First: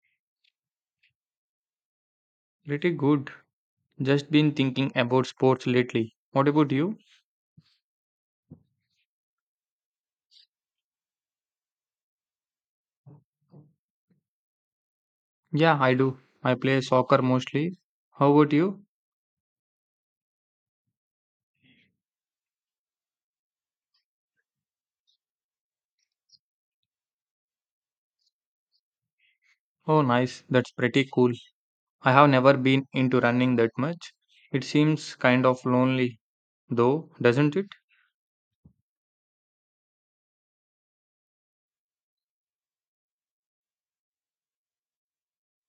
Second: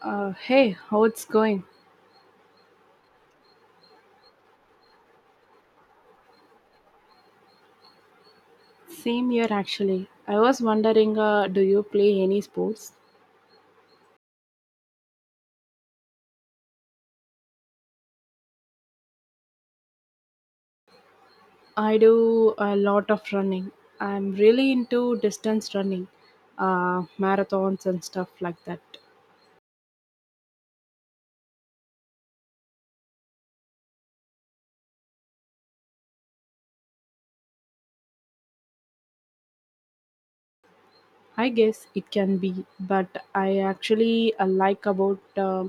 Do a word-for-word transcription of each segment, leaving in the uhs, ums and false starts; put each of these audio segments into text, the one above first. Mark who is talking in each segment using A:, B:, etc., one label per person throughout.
A: Uh, hey, how it's going?
B: Pretty good. Just been thinking about sports lately. What about you?
A: Same here actually. I was wondering, uh, do you play any sports?
B: Yeah, I do. I play soccer mostly. How about you?
A: I do a lot of running. I'm really into distance running, uh, marathons and stuff like that.
B: Oh, nice. That's pretty cool. I have never been into running that much. It seems kind of lonely, though, doesn't it?
A: I guess it can be, but I actually uh, like about uh,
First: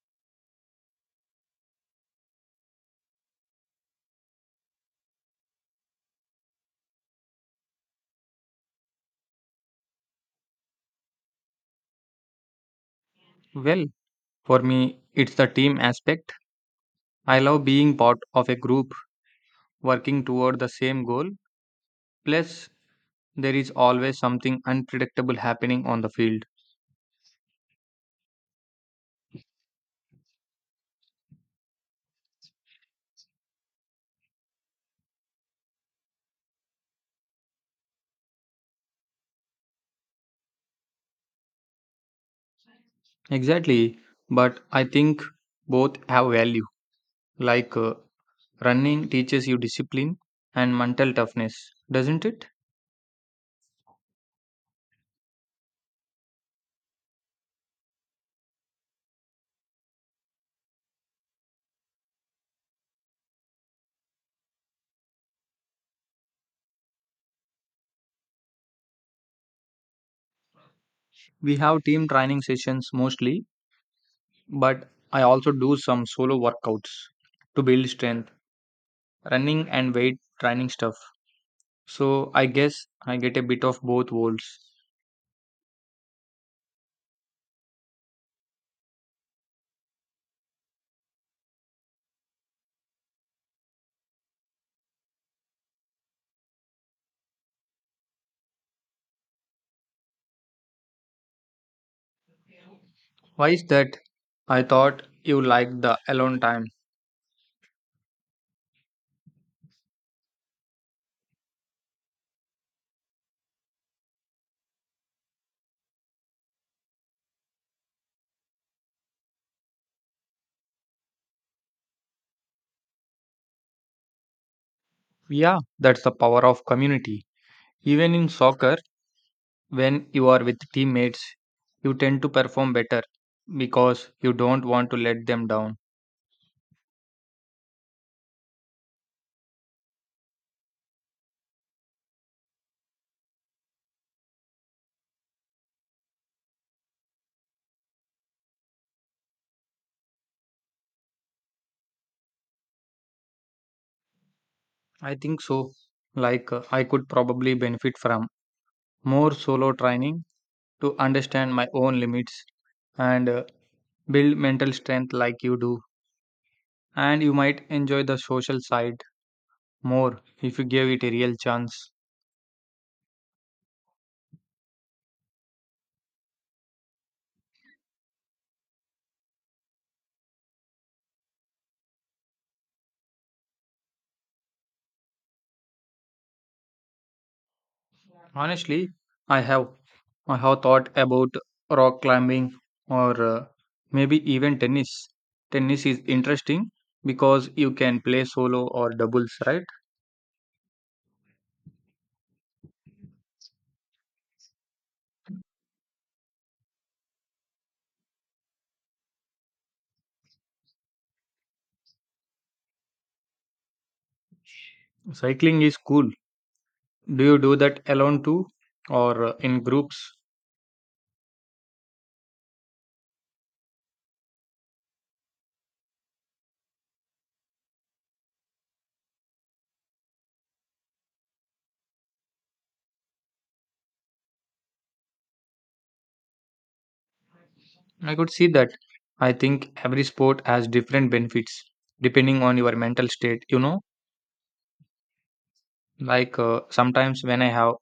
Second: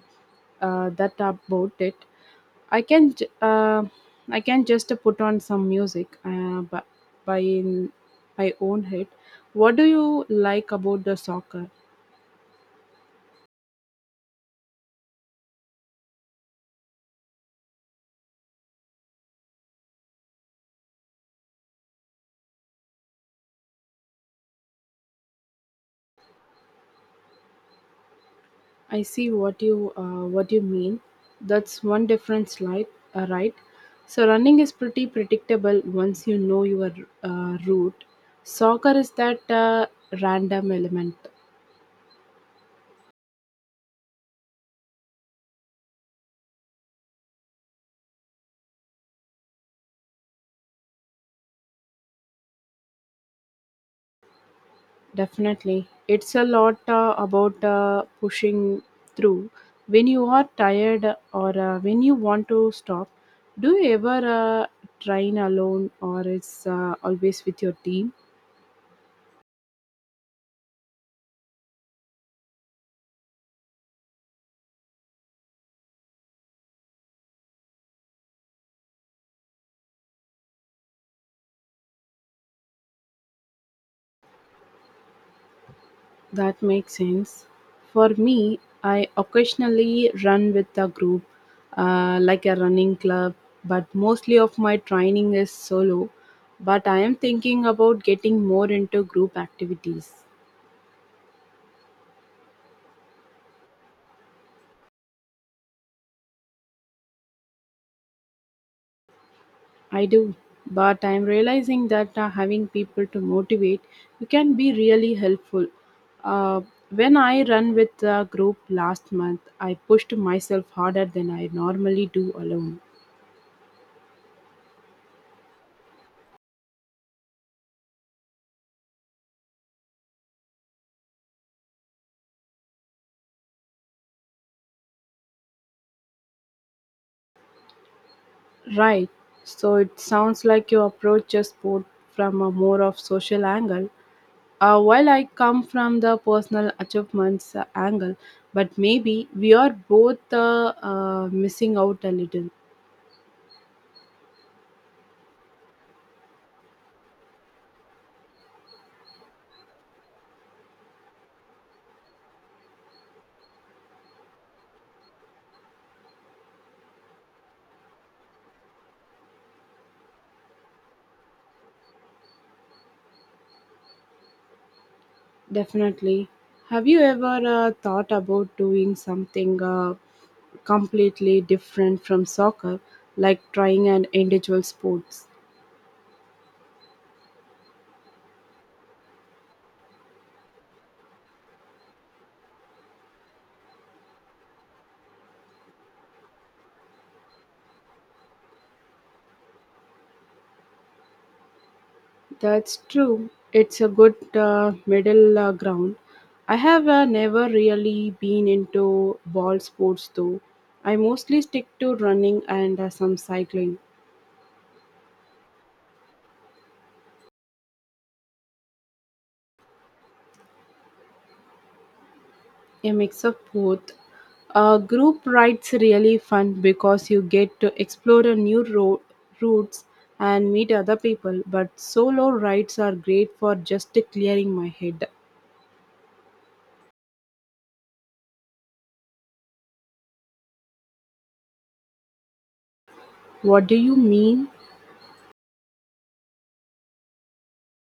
A: uh, that about it. I can j- uh, I can just uh, put on some music uh, by by in my own head. What do you like about the soccer?
B: Well, for me, it's the team aspect. I love being part of a group working toward the same goal. Plus, there is always something unpredictable happening on the field.
A: I see what you uh, what you mean. That's one difference, like uh, right? So running is pretty predictable once you know your uh, route. Soccer is that uh, random element.
B: Exactly, but I think both have value. Like, uh, running teaches you discipline and mental toughness, doesn't it?
A: Definitely, it's a lot uh, about uh, pushing through. When you are tired or uh, when you want to stop, do you ever uh, train alone or it's uh, always with your team?
B: We have team training sessions mostly, but I also do some solo workouts to build strength, running and weight training stuff. So I guess I get a bit of both worlds.
A: That makes sense. For me, I occasionally run with a group, uh, like a running club, but mostly of my training is solo. But I am thinking about getting more into group activities.
B: Why is that? I thought you liked the alone time.
A: I do, but I am realizing that uh, having people to motivate you can be really helpful. Uh, when I run with a group last month, I pushed myself harder than I normally do alone.
B: Yeah, that's the power of community. Even in soccer, when you are with teammates, you tend to perform better because you don't want to let them down.
A: Right. So it sounds like you approach your sport from a more of social angle. Uh, while I come from the personal achievements uh, angle, but maybe we are both uh, uh, missing out a little.
B: I think so. Like, uh, I could probably benefit from more solo training to understand my own limits and uh, build mental strength like you do. And you might enjoy the social side more if you give it a real chance.
A: Definitely. Have you ever uh, thought about doing something uh, completely different from soccer, like trying an individual sports?
B: Honestly, I have I have thought about rock climbing or uh, maybe even tennis. Tennis is interesting because you can play solo or doubles, right?
A: That's true. It's a good uh, middle uh, ground. I have uh, never really been into ball sports though. I mostly stick to running and uh, some cycling,
B: Cycling is cool. Do you do that alone too, or uh, in groups?
A: a mix of both. Uh, group rides really fun because you get to explore a new road routes and meet other people. But solo rides are great for just clearing my head.
B: I could see that. I think every sport has different benefits depending on your mental state. You
A: What do
B: know,
A: you mean?
B: like, uh, sometimes when I have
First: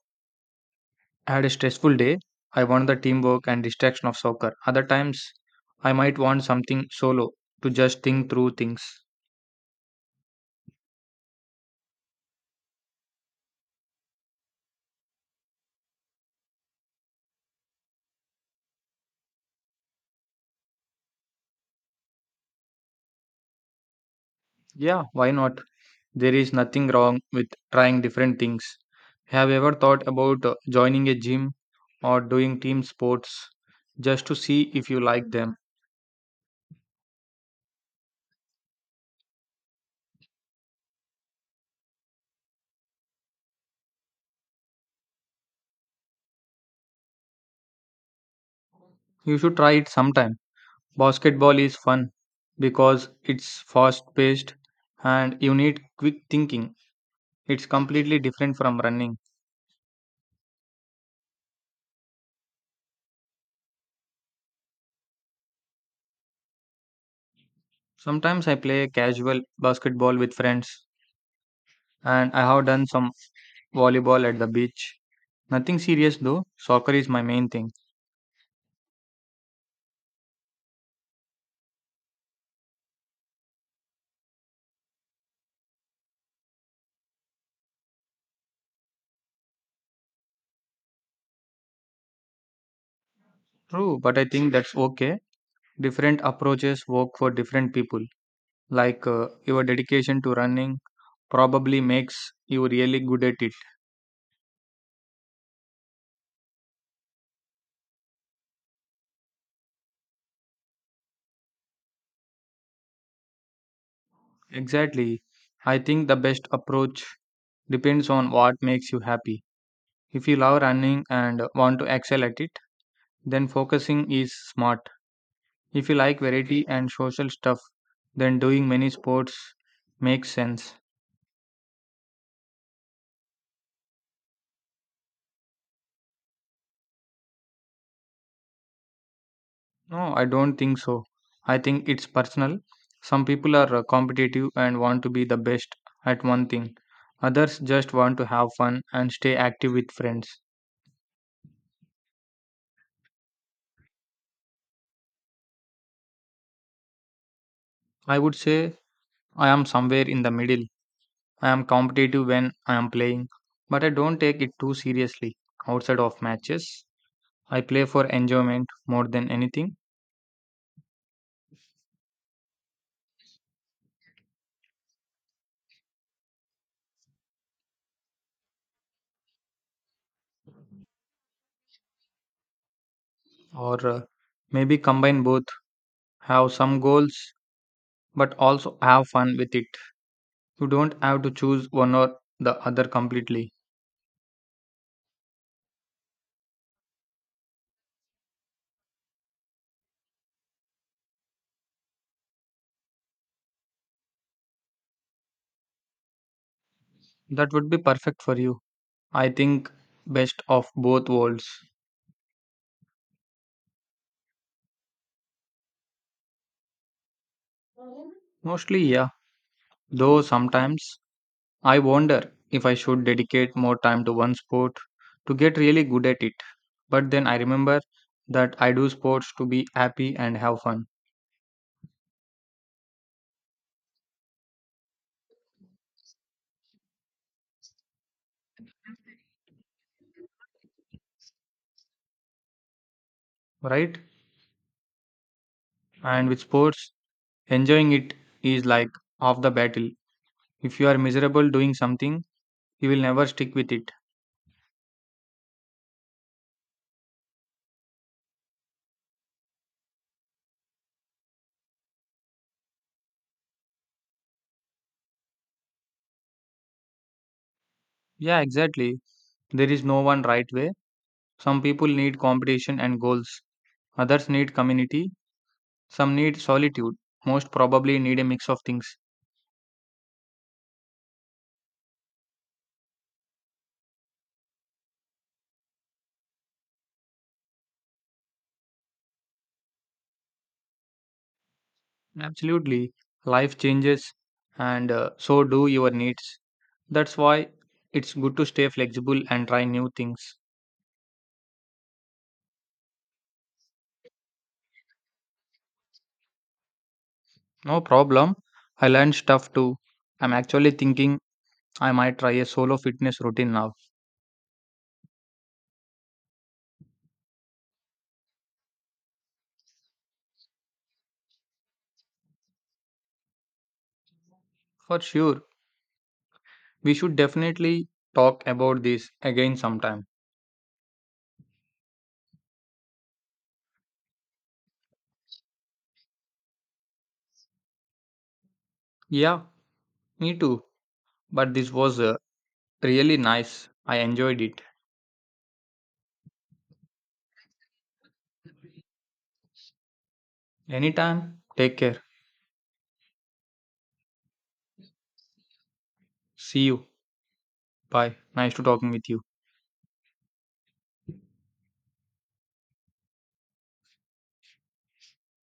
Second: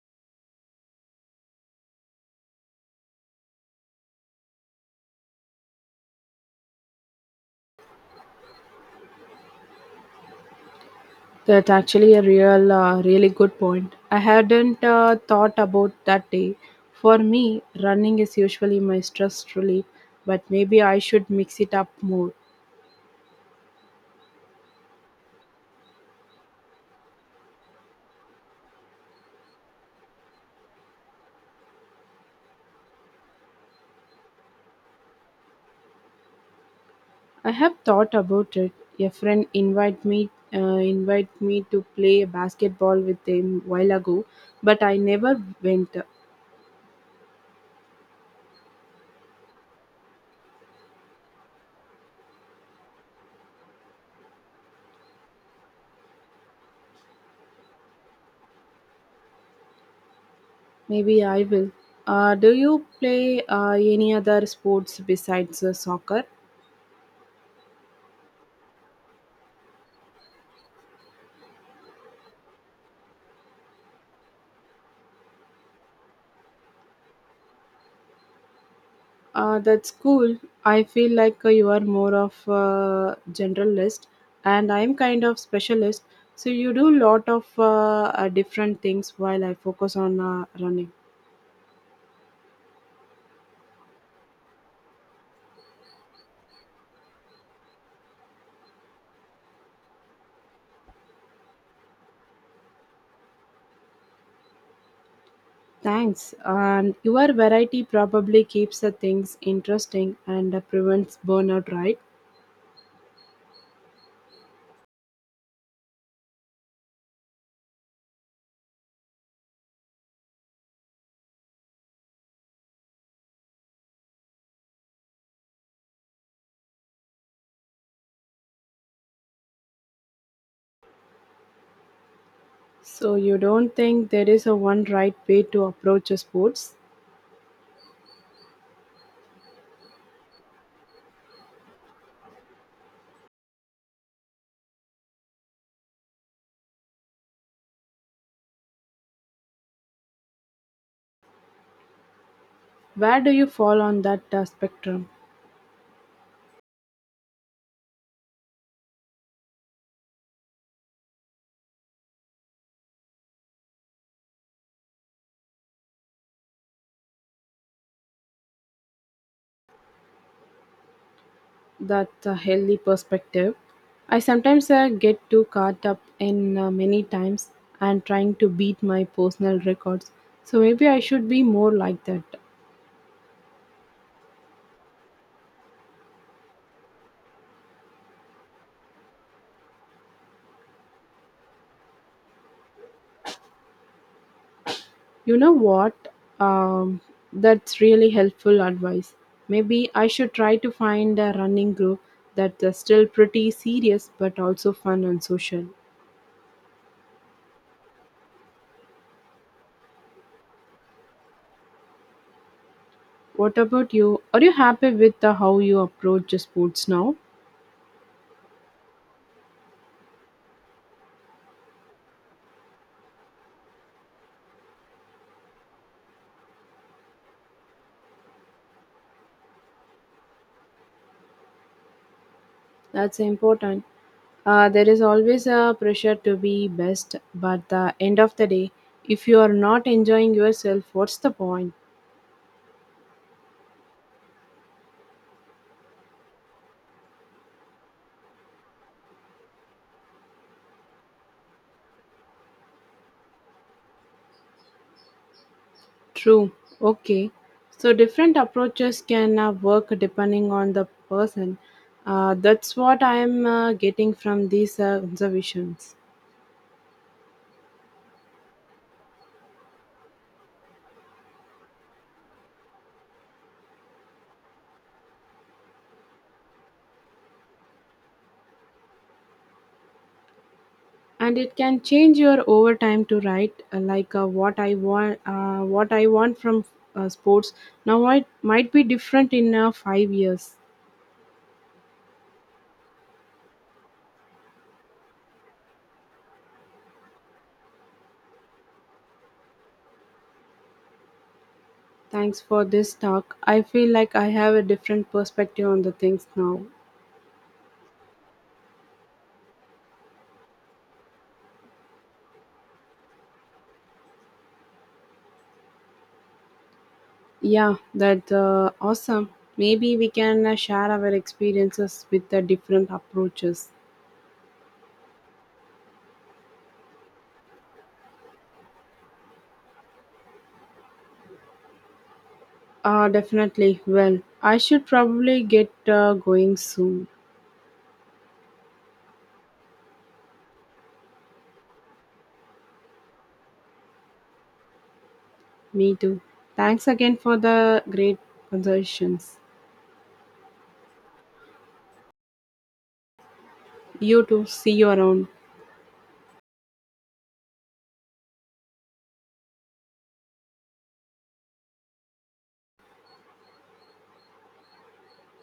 B: had a stressful day, I want the teamwork and distraction of soccer. Other times, I might want something solo to just think through things.
A: That's actually a real, uh, really good point. I hadn't uh, thought about that day. For me, running is usually my stress relief, but maybe I should mix it up more.
B: Yeah, why not? There is nothing wrong with trying different things. Have you ever thought about uh, joining a gym or doing team sports just to see if you like them?
A: I have thought about it. A friend invited me, uh, invite me to play basketball with them while ago, but I never went.
B: You should try it sometime. Basketball is fun because it's fast paced and you need quick thinking. It's completely different from running.
A: Maybe I will. Uh, do you play uh, any other sports besides uh, soccer?
B: Sometimes I play casual basketball with friends and I have done some volleyball at the beach. Nothing serious though, soccer is my main thing.
A: Uh, that's cool. I feel like uh, you are more of a generalist, and I'm kind of specialist. So you do lot of uh, uh, different things while I focus on uh, running.
B: True, but I think that's okay. Different approaches work for different people. Like, uh, your dedication to running probably makes you really good at it.
A: Thanks. And your variety probably keeps the things interesting and uh, prevents burnout, right?
B: Exactly. I think the best approach depends on what makes you happy. If you love running and want to excel at it, then focusing is smart. If you like variety and social stuff, then doing many sports makes sense.
A: So you don't think there is a one right way to approach a sports?
B: No, I don't think so. I think it's personal. Some people are uh, competitive and want to be the best at one thing. Others just want to have fun and stay active with friends.
A: Where do you fall on that uh, spectrum?
B: I would say I am somewhere in the middle. I am competitive when I am playing, but I don't take it too seriously outside of matches. I play for enjoyment more than anything,
A: That's a healthy perspective. I sometimes uh, get too caught up in uh, many times and trying to beat my personal records. So maybe I should be more like that.
B: or uh, maybe combine both, have some goals, but also have fun with it. You don't have to choose one or the other completely.
A: You know what? Um, that's really helpful advice. Maybe I should try to find a running group that's uh, still pretty serious but also fun and social.
B: That would be perfect for you. I think best of both worlds.
A: What about you? Are you happy with uh, how you approach sports now?
B: Mostly, yeah. Though sometimes I wonder if I should dedicate more time to one sport to get really good at it. But then I remember that I do sports to be happy and have fun,
A: That's important. Uh, there is always a pressure to be best, but the end of the day, if you are not enjoying yourself, what's the point?
B: right? And with sports, enjoying it is like half the battle. If you are miserable doing something, you will never stick with it.
A: True. Okay. So different approaches can uh, work depending on the person. Uh, that's what I am uh, getting from these uh, observations.
B: Yeah, exactly. There is no one right way. Some people need competition and goals. Others need community, some need solitude, most probably need a mix of things.
A: And it can change your over time to write uh, like uh, what I want. Uh, what I want from uh, sports now might might be different in uh, five years.
B: Absolutely, life changes and uh, so do your needs. That's why it's good to stay flexible and try new things.
A: Thanks for this talk. I feel like I have a different perspective on the things now.
B: No problem, I learned stuff too. I'm actually thinking I might try a solo fitness routine now.
A: Yeah, that's uh, awesome. Maybe we can uh, share our experiences with the different approaches.
B: For sure, we should definitely talk about this again sometime.
A: Uh, definitely. Well, I should probably get uh, going soon.
B: Yeah, me too. But this was uh, really nice. I enjoyed it.
A: Me too. Thanks again for the great conversations.
B: Anytime, take care.
A: You too. See you around.
B: See you. Bye. Nice to talking with you.